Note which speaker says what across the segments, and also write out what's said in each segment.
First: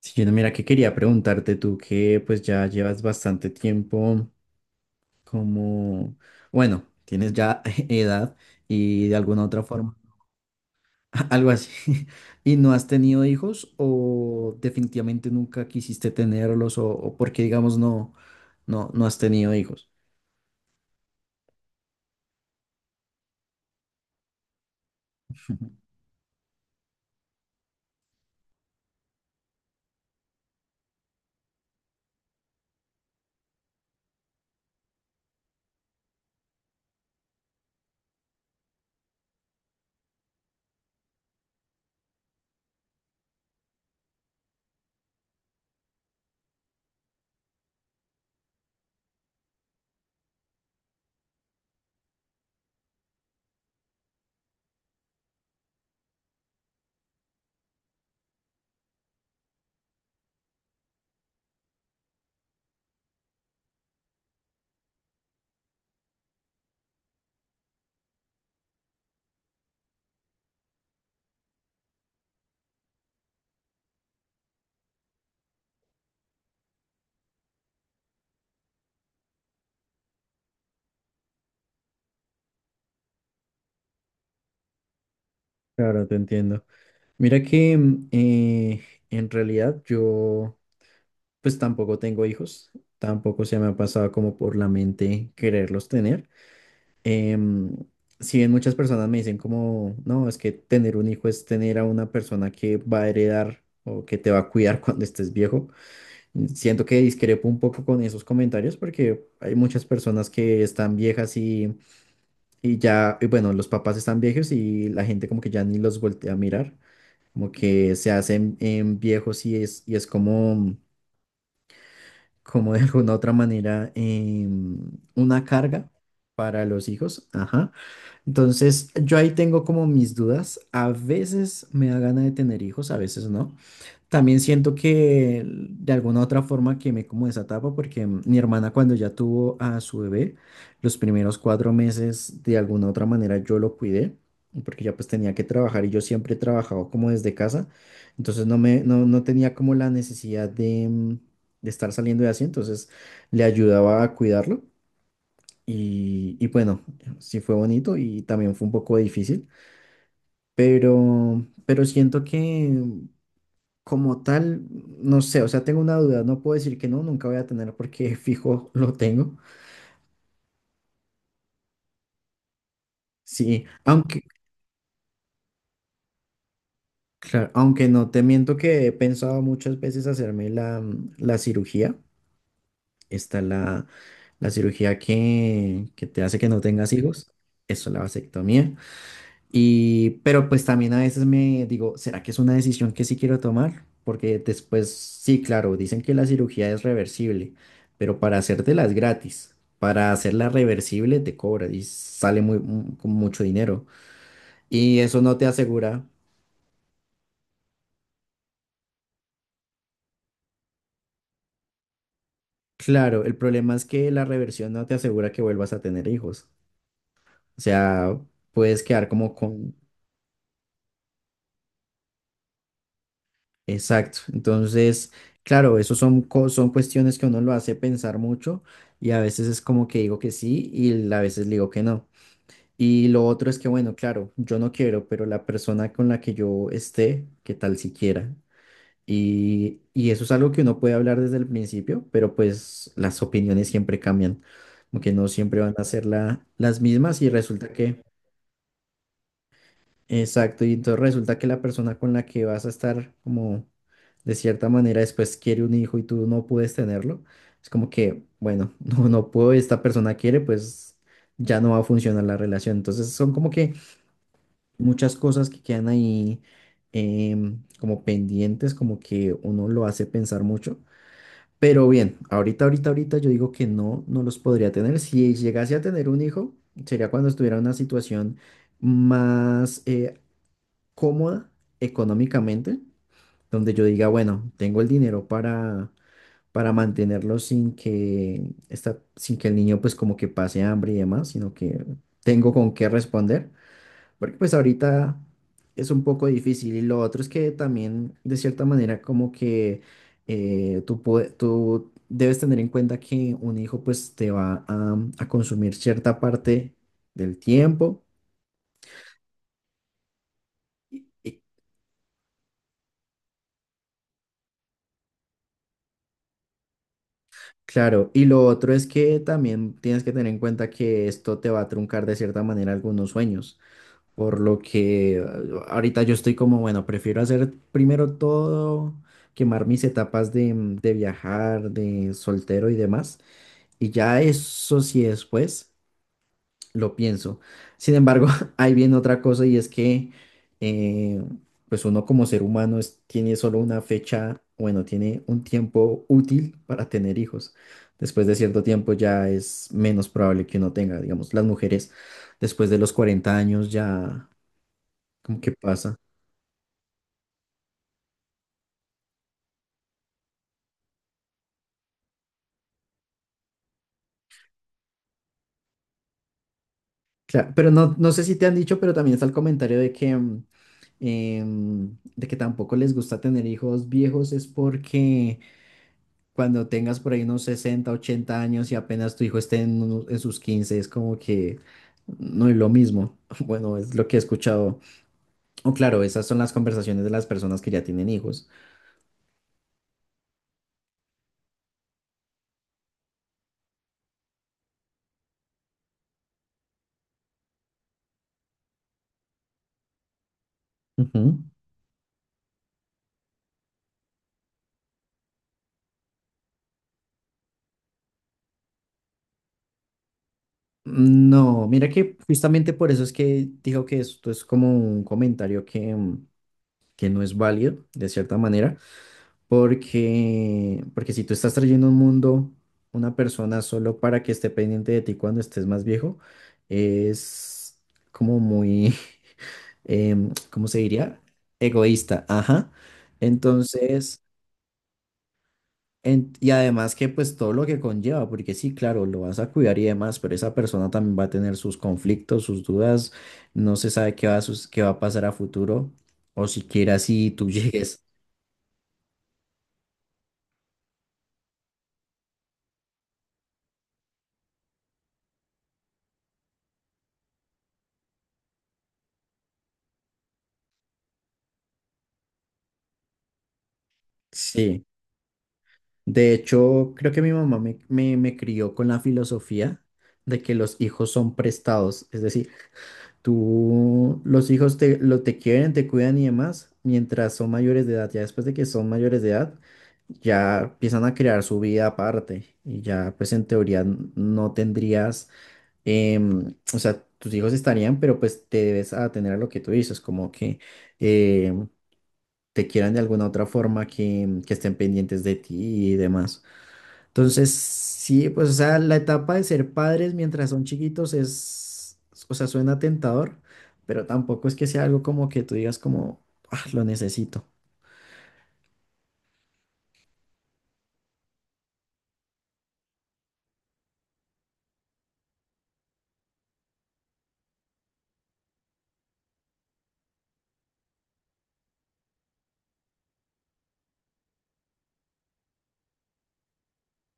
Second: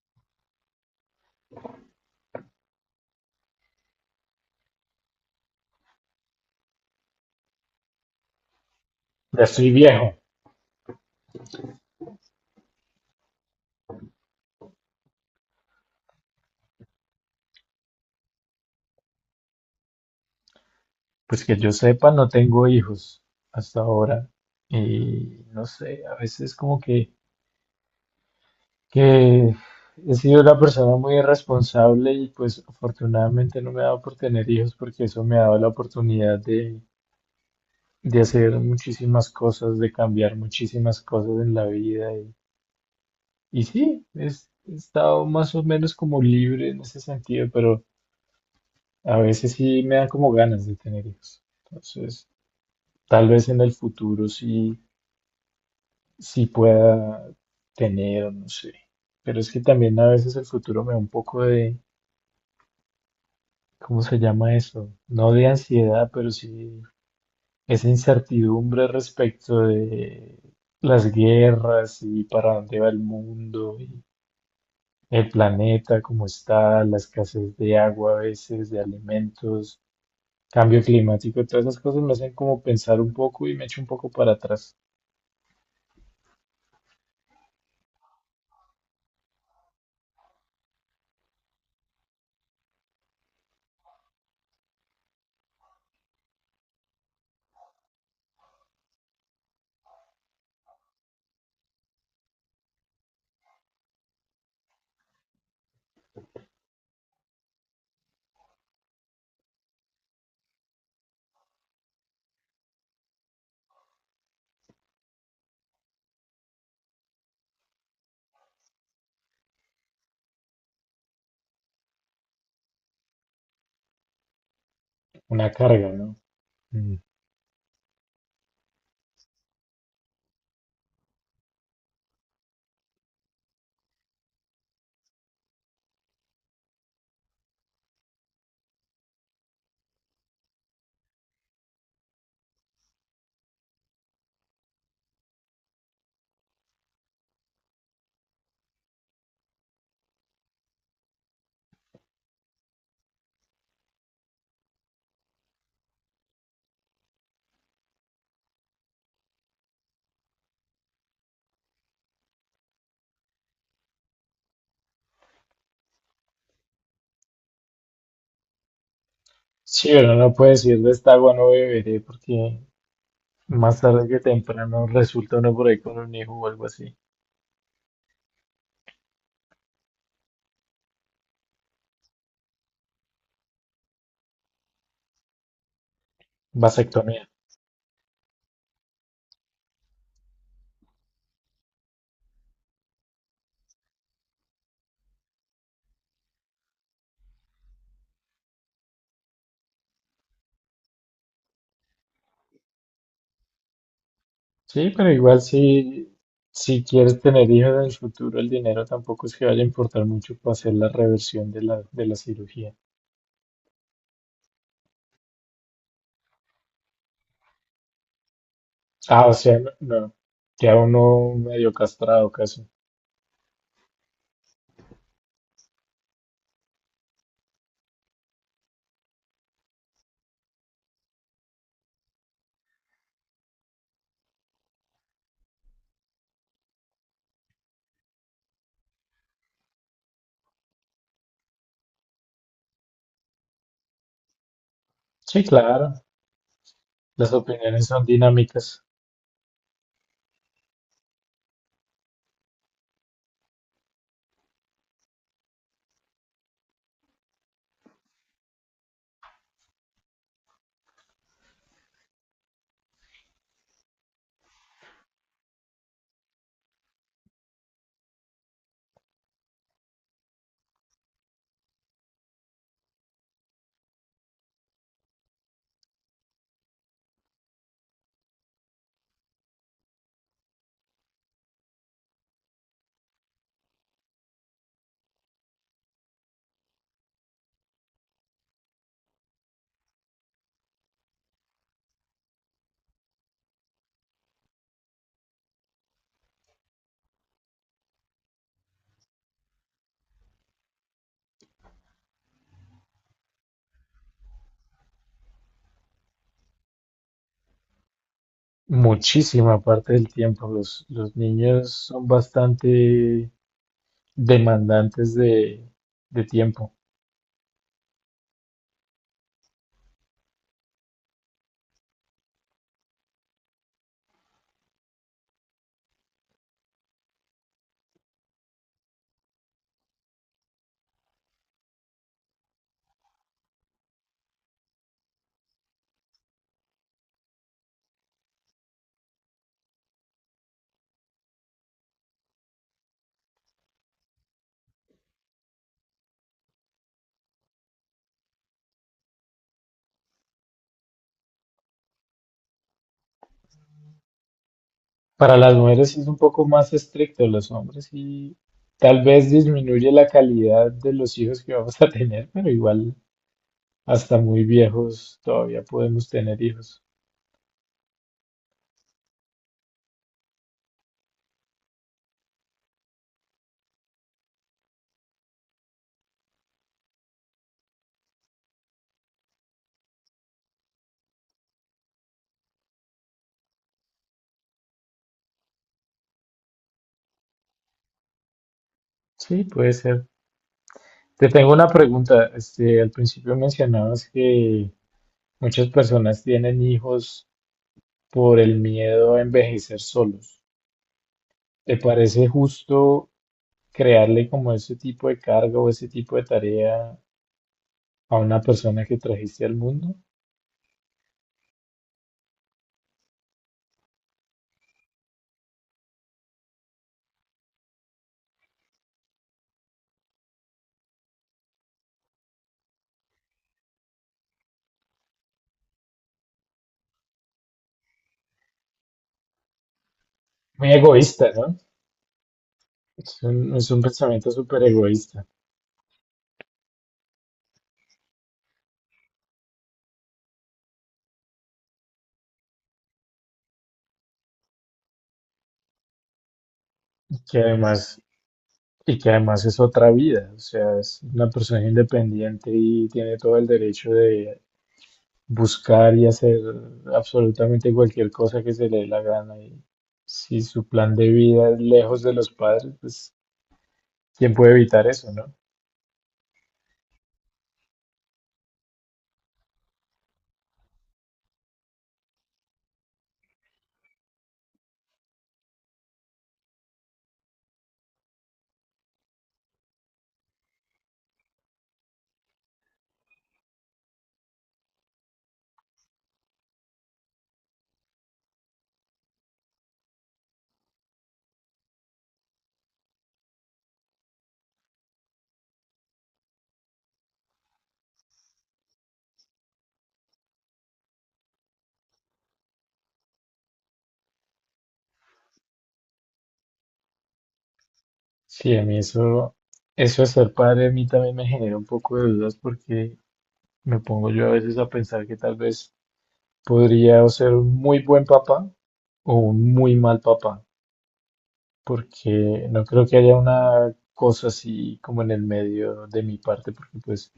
Speaker 1: Sí, no, mira que quería preguntarte, tú que pues ya llevas bastante tiempo como, bueno, tienes ya edad y de alguna
Speaker 2: Ya
Speaker 1: otra
Speaker 2: estoy
Speaker 1: forma,
Speaker 2: viejo.
Speaker 1: algo así, y no has tenido hijos, o definitivamente nunca quisiste tenerlos, o porque digamos no, no has tenido hijos.
Speaker 2: Pues que yo sepa, no tengo hijos hasta ahora. Y no sé, a veces como que, que he sido una persona muy irresponsable y pues afortunadamente no me ha dado por tener hijos porque eso me ha dado la oportunidad de hacer muchísimas cosas, de cambiar muchísimas cosas en la vida. Y sí, he estado más o menos como libre en ese sentido, pero a veces sí me dan como ganas de tener hijos. Entonces, tal vez en el futuro sí pueda tener, no sé. Pero es que también a veces el futuro me da un poco de, ¿cómo se llama eso? No de ansiedad, pero sí esa incertidumbre respecto de las guerras y para dónde va el mundo y el planeta, cómo está, la escasez de agua a veces, de alimentos, cambio climático, todas esas cosas me hacen como pensar un poco y me echo un poco para atrás.
Speaker 1: Claro, te entiendo. Mira que en realidad yo pues tampoco tengo hijos, tampoco se me ha pasado como por la mente quererlos tener. Em, si bien muchas personas me dicen como, no, es que tener un hijo es tener a una persona que va a heredar o que te va a cuidar cuando estés viejo, siento que discrepo un poco con esos comentarios porque hay muchas personas que están viejas y ya, y bueno, los papás están viejos y la gente como que ya ni los voltea a mirar, como que se hacen viejos y es como como de alguna otra manera, una
Speaker 2: Una
Speaker 1: carga
Speaker 2: carga, ¿no?
Speaker 1: para los
Speaker 2: Mm.
Speaker 1: hijos. Ajá. Entonces, yo ahí tengo como mis dudas. A veces me da gana de tener hijos, a veces no. También siento que de alguna u otra forma quemé como esa etapa porque mi hermana, cuando ya tuvo a su bebé, los primeros cuatro meses de alguna u otra manera yo lo cuidé porque ya pues tenía que trabajar y yo siempre he trabajado como desde casa, entonces no me no tenía como la necesidad de, de estar saliendo de así, entonces le ayudaba a cuidarlo y bueno, sí fue bonito y también fue un poco difícil, pero siento que mm, como tal, no sé, o sea, tengo una duda, no puedo decir que no, nunca voy a tener porque fijo lo tengo.
Speaker 2: Sí, pero no puede decir de esta agua no beberé porque
Speaker 1: Sí,
Speaker 2: más tarde que
Speaker 1: aunque,
Speaker 2: temprano resulta uno por ahí con un hijo o algo así.
Speaker 1: claro, aunque no, te miento que he pensado muchas veces hacerme la, la cirugía. Está la, la cirugía que te hace que no tengas
Speaker 2: Vasectomía.
Speaker 1: hijos, eso, la vasectomía. Y, pero pues también a veces me digo, ¿será que es una decisión que sí quiero tomar? Porque después, sí, claro, dicen que la cirugía es reversible, pero para hacértela es gratis. Para hacerla reversible te cobra y sale muy, mu- con mucho dinero.
Speaker 2: Sí,
Speaker 1: Y
Speaker 2: pero
Speaker 1: eso no
Speaker 2: igual
Speaker 1: te asegura,
Speaker 2: si, si quieres tener hijos en el futuro, el dinero tampoco es que vaya a importar mucho para hacer la reversión de la cirugía.
Speaker 1: claro, el problema es que la reversión no te asegura que vuelvas a tener hijos. O sea, puedes quedar
Speaker 2: Ah, o
Speaker 1: como
Speaker 2: sea,
Speaker 1: con...
Speaker 2: no, no, queda uno medio castrado casi.
Speaker 1: Exacto. Entonces, claro, eso son, co- son cuestiones que uno lo hace pensar mucho y a veces es como que digo que sí y a veces le digo que no. Y lo otro es que, bueno, claro, yo no quiero, pero la persona con la que yo esté, qué tal si quiera. Y eso es algo que uno puede hablar desde el principio, pero pues las opiniones siempre cambian, como que no
Speaker 2: Sí,
Speaker 1: siempre van a
Speaker 2: claro,
Speaker 1: ser la- las mismas y
Speaker 2: las
Speaker 1: resulta
Speaker 2: opiniones
Speaker 1: que...
Speaker 2: son dinámicas.
Speaker 1: Exacto, y entonces resulta que la persona con la que vas a estar como de cierta manera después quiere un hijo y tú no puedes tenerlo, es como que, bueno, no, no puedo, esta persona quiere, pues ya no va a funcionar la relación. Entonces son como que muchas cosas que quedan ahí como pendientes, como que uno lo hace pensar mucho. Pero bien, ahorita, ahorita, ahorita yo digo que no, no los podría tener. Si llegase a tener un hijo, sería cuando estuviera en una situación más avanzada, cómoda económicamente, donde yo diga, bueno, tengo el dinero para mantenerlo sin que, esta, sin que el niño pues como que pase hambre y demás, sino que tengo con qué responder, porque pues ahorita es un poco difícil. Y lo otro es que también de cierta manera como que tú, pue- tú debes tener en cuenta que un hijo pues te va a consumir cierta parte del tiempo.
Speaker 2: Muchísima parte del tiempo los niños son bastante demandantes de tiempo.
Speaker 1: Claro, y lo otro es que también tienes que tener en cuenta que esto te va a truncar de cierta manera algunos sueños, por lo que ahorita yo estoy como, bueno, prefiero hacer primero todo, quemar mis etapas de, de viajar, de soltero y demás, y ya eso sí después lo pienso. Sin embargo, ahí viene otra cosa, y es que, eh, pues uno como ser humano es- tiene solo una fecha, bueno, tiene un tiempo útil para tener hijos. Después de cierto tiempo ya es menos probable que uno tenga, digamos, las mujeres después de los 40 años ya
Speaker 2: Para
Speaker 1: como que
Speaker 2: las mujeres
Speaker 1: pasa.
Speaker 2: sí es un poco más estricto, los hombres y tal vez disminuye la calidad de los hijos que vamos a tener, pero igual hasta muy viejos todavía podemos tener hijos.
Speaker 1: Claro, pero no, no sé si te han dicho, pero también está el comentario de que, de que tampoco les gusta tener hijos viejos es porque cuando tengas por ahí unos 60, 80 años y apenas tu hijo esté en, unos- en sus quince, es como que no es lo mismo. Bueno, es lo que he escuchado. O claro, esas son las conversaciones de las personas que ya tienen hijos.
Speaker 2: Sí, puede ser. Te tengo una pregunta. Este, al principio mencionabas que muchas personas tienen hijos por el miedo a envejecer solos.
Speaker 1: Ujú.
Speaker 2: ¿Te parece justo crearle como ese tipo de carga o ese tipo de tarea a una persona que trajiste al mundo?
Speaker 1: No, mira que justamente por eso es que digo que esto es como un comentario que, que no es válido, de cierta manera. Porque, porque si tú estás trayendo a un mundo una persona solo para que esté pendiente de ti cuando estés más viejo, es como muy, ¿cómo
Speaker 2: Muy
Speaker 1: se diría?
Speaker 2: egoísta, ¿no?
Speaker 1: Egoísta, ajá.
Speaker 2: Es un
Speaker 1: Entonces,
Speaker 2: pensamiento súper egoísta
Speaker 1: en- y además que pues todo lo que conlleva, porque sí, claro, lo vas a cuidar y demás, pero esa persona también va a tener sus conflictos, sus dudas, no se sabe qué va a, sus- qué va a pasar a futuro, o siquiera si
Speaker 2: que
Speaker 1: tú
Speaker 2: además,
Speaker 1: llegues.
Speaker 2: y que además es otra vida, o sea, es una persona independiente y tiene todo el derecho de buscar y hacer absolutamente cualquier cosa que se le dé la gana. Y si su plan de vida es lejos de los padres, pues ¿quién puede
Speaker 1: Sí.
Speaker 2: evitar eso, no?
Speaker 1: De hecho, creo que mi mamá me crió con la filosofía de que los hijos son prestados. Es decir, tú, los hijos te, lo, te quieren, te cuidan y demás, mientras son mayores de edad. Ya después de que son mayores de edad, ya empiezan a crear su vida aparte y ya pues en teoría n- no tendrías, o sea, tus hijos estarían, pero pues te debes atener a lo que tú dices, como que em, te quieran de alguna otra forma, que estén pendientes de ti y demás. Entonces, sí, pues, o sea, la etapa de ser padres mientras son chiquitos es, o sea, suena tentador, pero tampoco es que sea algo como que tú digas como, ah, lo necesito.
Speaker 2: Sí, a mí eso, eso de ser padre a mí también me genera un poco de dudas porque me pongo yo a veces a pensar que tal vez podría o ser un muy buen papá o un muy mal papá, porque no creo que haya una cosa así como en el medio de mi parte, porque pues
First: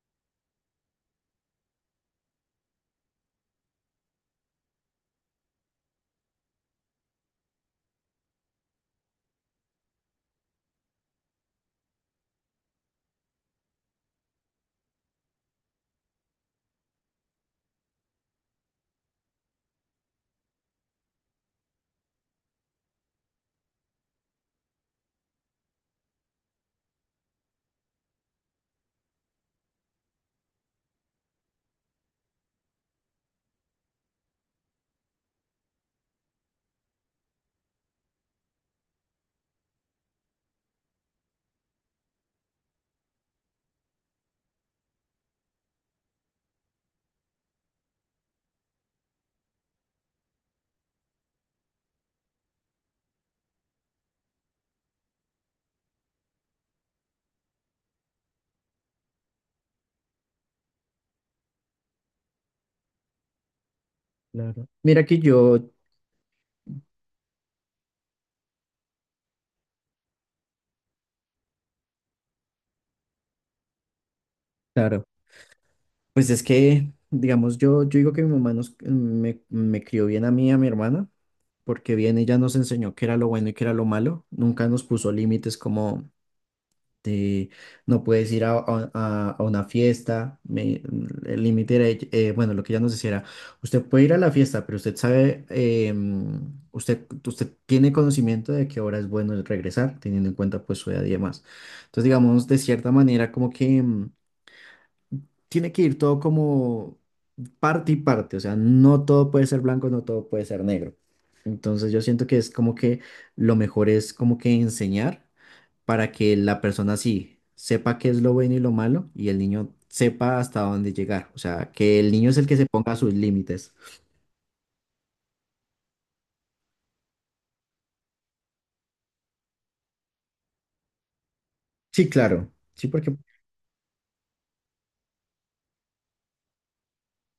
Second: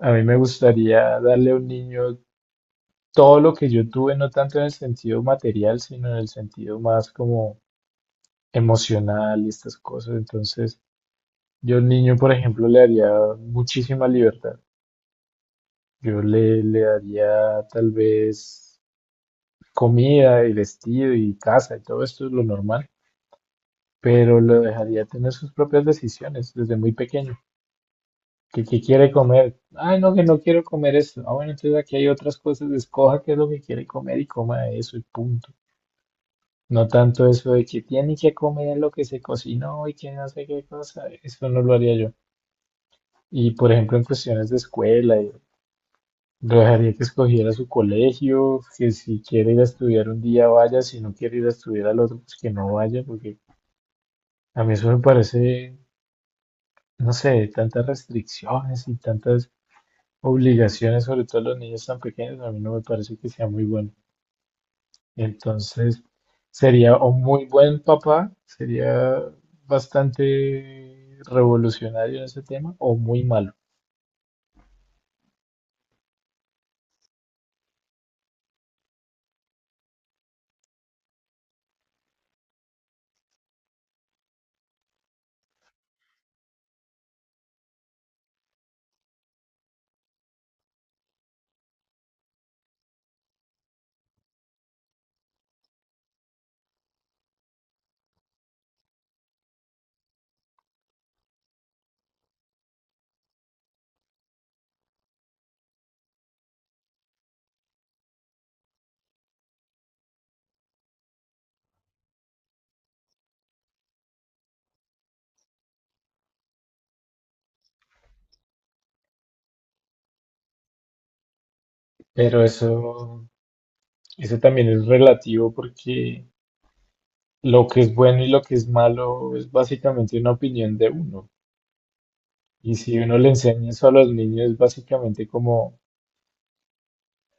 Speaker 2: a mí me gustaría darle a un niño todo lo que yo tuve, no tanto en el sentido material, sino en el sentido más como emocional y estas cosas. Entonces, yo al niño, por ejemplo, le daría muchísima libertad. Le daría tal vez comida y vestido y casa y todo esto es lo normal, pero lo dejaría tener sus propias decisiones desde muy pequeño. Que quiere comer. Ay, no, que no quiero comer eso. Ah, bueno, entonces aquí hay otras cosas. Escoja qué es lo que quiere comer y coma eso y punto. No tanto eso de que tiene que comer lo que se cocinó y que no sé qué cosa. Eso no lo haría yo. Y por ejemplo, en cuestiones de escuela, yo lo dejaría que escogiera su colegio, que si quiere ir a estudiar un día vaya, si no quiere ir a estudiar al otro, pues que no vaya, porque a mí eso me parece, no sé, tantas restricciones y tantas obligaciones, sobre todo a los niños tan pequeños, a mí no me parece que sea muy bueno.
Speaker 1: Claro. Mira que yo,
Speaker 2: Entonces, sería un muy buen papá, sería bastante revolucionario en ese tema, o muy malo.
Speaker 1: claro, pues es que, digamos, yo digo que mi mamá nos, me crió bien a mí y a mi hermana, porque bien ella nos enseñó qué era lo bueno y qué era lo malo, nunca nos puso límites como... Este, no puedes ir a una fiesta. Me- el límite era, bueno, lo que ya nos decía era, usted puede ir a la fiesta, pero usted sabe, usted, usted tiene conocimiento de qué hora es bueno el regresar, teniendo en cuenta pues su edad y demás. Entonces, digamos, de cierta manera, como que tiene que ir todo como parte y parte, o sea, no todo puede ser blanco, no todo puede ser negro. Entonces, yo siento que es como que lo mejor es como que enseñar para que la persona sí sepa qué es lo bueno y lo malo y el niño sepa hasta dónde llegar. O sea, que el niño es
Speaker 2: Pero
Speaker 1: el que se ponga sus
Speaker 2: eso,
Speaker 1: límites.
Speaker 2: eso también es relativo porque lo que es bueno y lo que es malo es básicamente una opinión de uno.
Speaker 1: Sí, claro.
Speaker 2: Y
Speaker 1: Sí,
Speaker 2: si
Speaker 1: porque...
Speaker 2: uno le enseña eso a los niños, es básicamente como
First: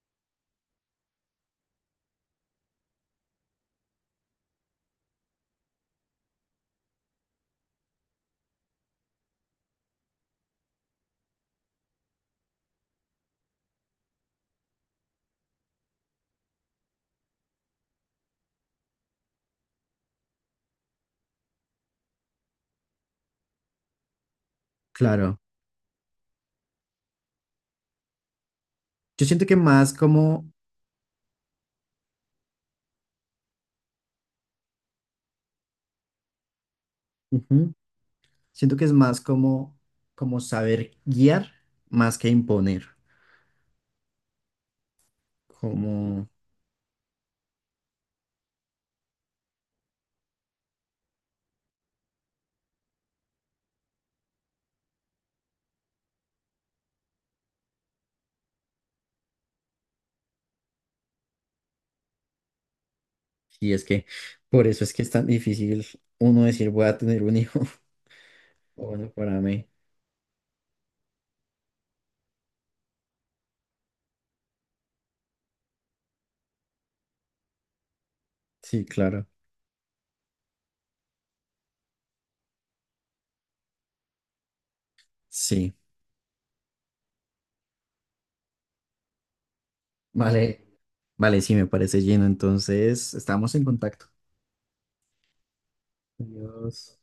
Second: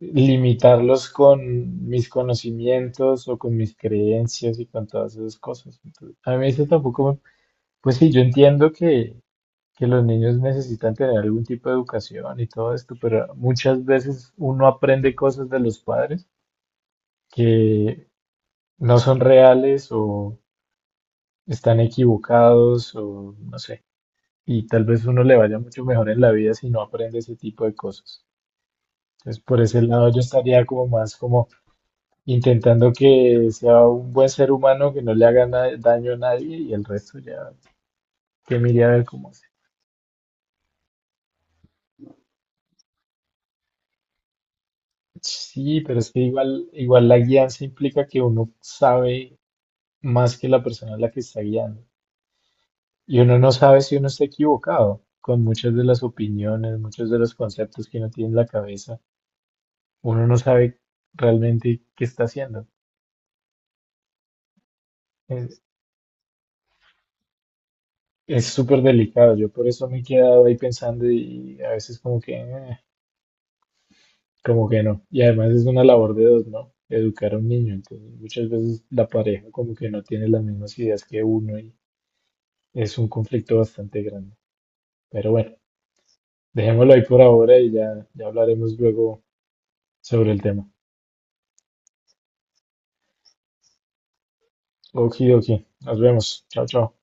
Speaker 2: limitarlos con mis conocimientos o con mis creencias y con todas esas cosas. Entonces, a mí eso tampoco me- Pues sí, yo entiendo que los niños necesitan tener algún tipo de educación y todo esto, pero muchas veces uno aprende cosas de los padres que no son reales o están equivocados o no sé. Y tal vez uno le
Speaker 1: Claro.
Speaker 2: vaya mucho mejor en la vida si no aprende ese tipo de cosas.
Speaker 1: Yo
Speaker 2: Entonces,
Speaker 1: siento que
Speaker 2: por ese
Speaker 1: más
Speaker 2: lado yo
Speaker 1: como,
Speaker 2: estaría como más como intentando que sea un buen ser humano, que no le haga daño a nadie y el resto ya
Speaker 1: ujú,
Speaker 2: que
Speaker 1: siento
Speaker 2: mire
Speaker 1: que
Speaker 2: a
Speaker 1: es
Speaker 2: ver
Speaker 1: más
Speaker 2: cómo hace.
Speaker 1: como, como saber guiar más que imponer.
Speaker 2: Sí, pero es que
Speaker 1: Como...
Speaker 2: igual, igual la guianza implica que uno sabe más que la persona a la que está guiando. Y uno no sabe si uno está equivocado con muchas de las opiniones, muchos de los conceptos que uno tiene en la cabeza. Uno no sabe realmente qué está haciendo.
Speaker 1: Y es que por eso es que es tan
Speaker 2: Es
Speaker 1: difícil uno decir voy a tener un hijo.
Speaker 2: es súper
Speaker 1: O bueno, para
Speaker 2: delicado. Yo
Speaker 1: mí.
Speaker 2: por eso me he quedado ahí pensando y a veces como que... como que no. Y además es una labor de dos, ¿no? Educar a un niño. Entonces, muchas
Speaker 1: Sí,
Speaker 2: veces la
Speaker 1: claro.
Speaker 2: pareja como que no tiene las mismas ideas que uno y es un conflicto bastante grande. Pero bueno,
Speaker 1: Sí.
Speaker 2: dejémoslo ahí por ahora y ya, ya hablaremos luego sobre el
Speaker 1: Vale.
Speaker 2: tema.
Speaker 1: Vale, sí, me parece lleno. Entonces, estamos en contacto.
Speaker 2: Okidoki. Nos vemos. Chao,
Speaker 1: Adiós.
Speaker 2: chao.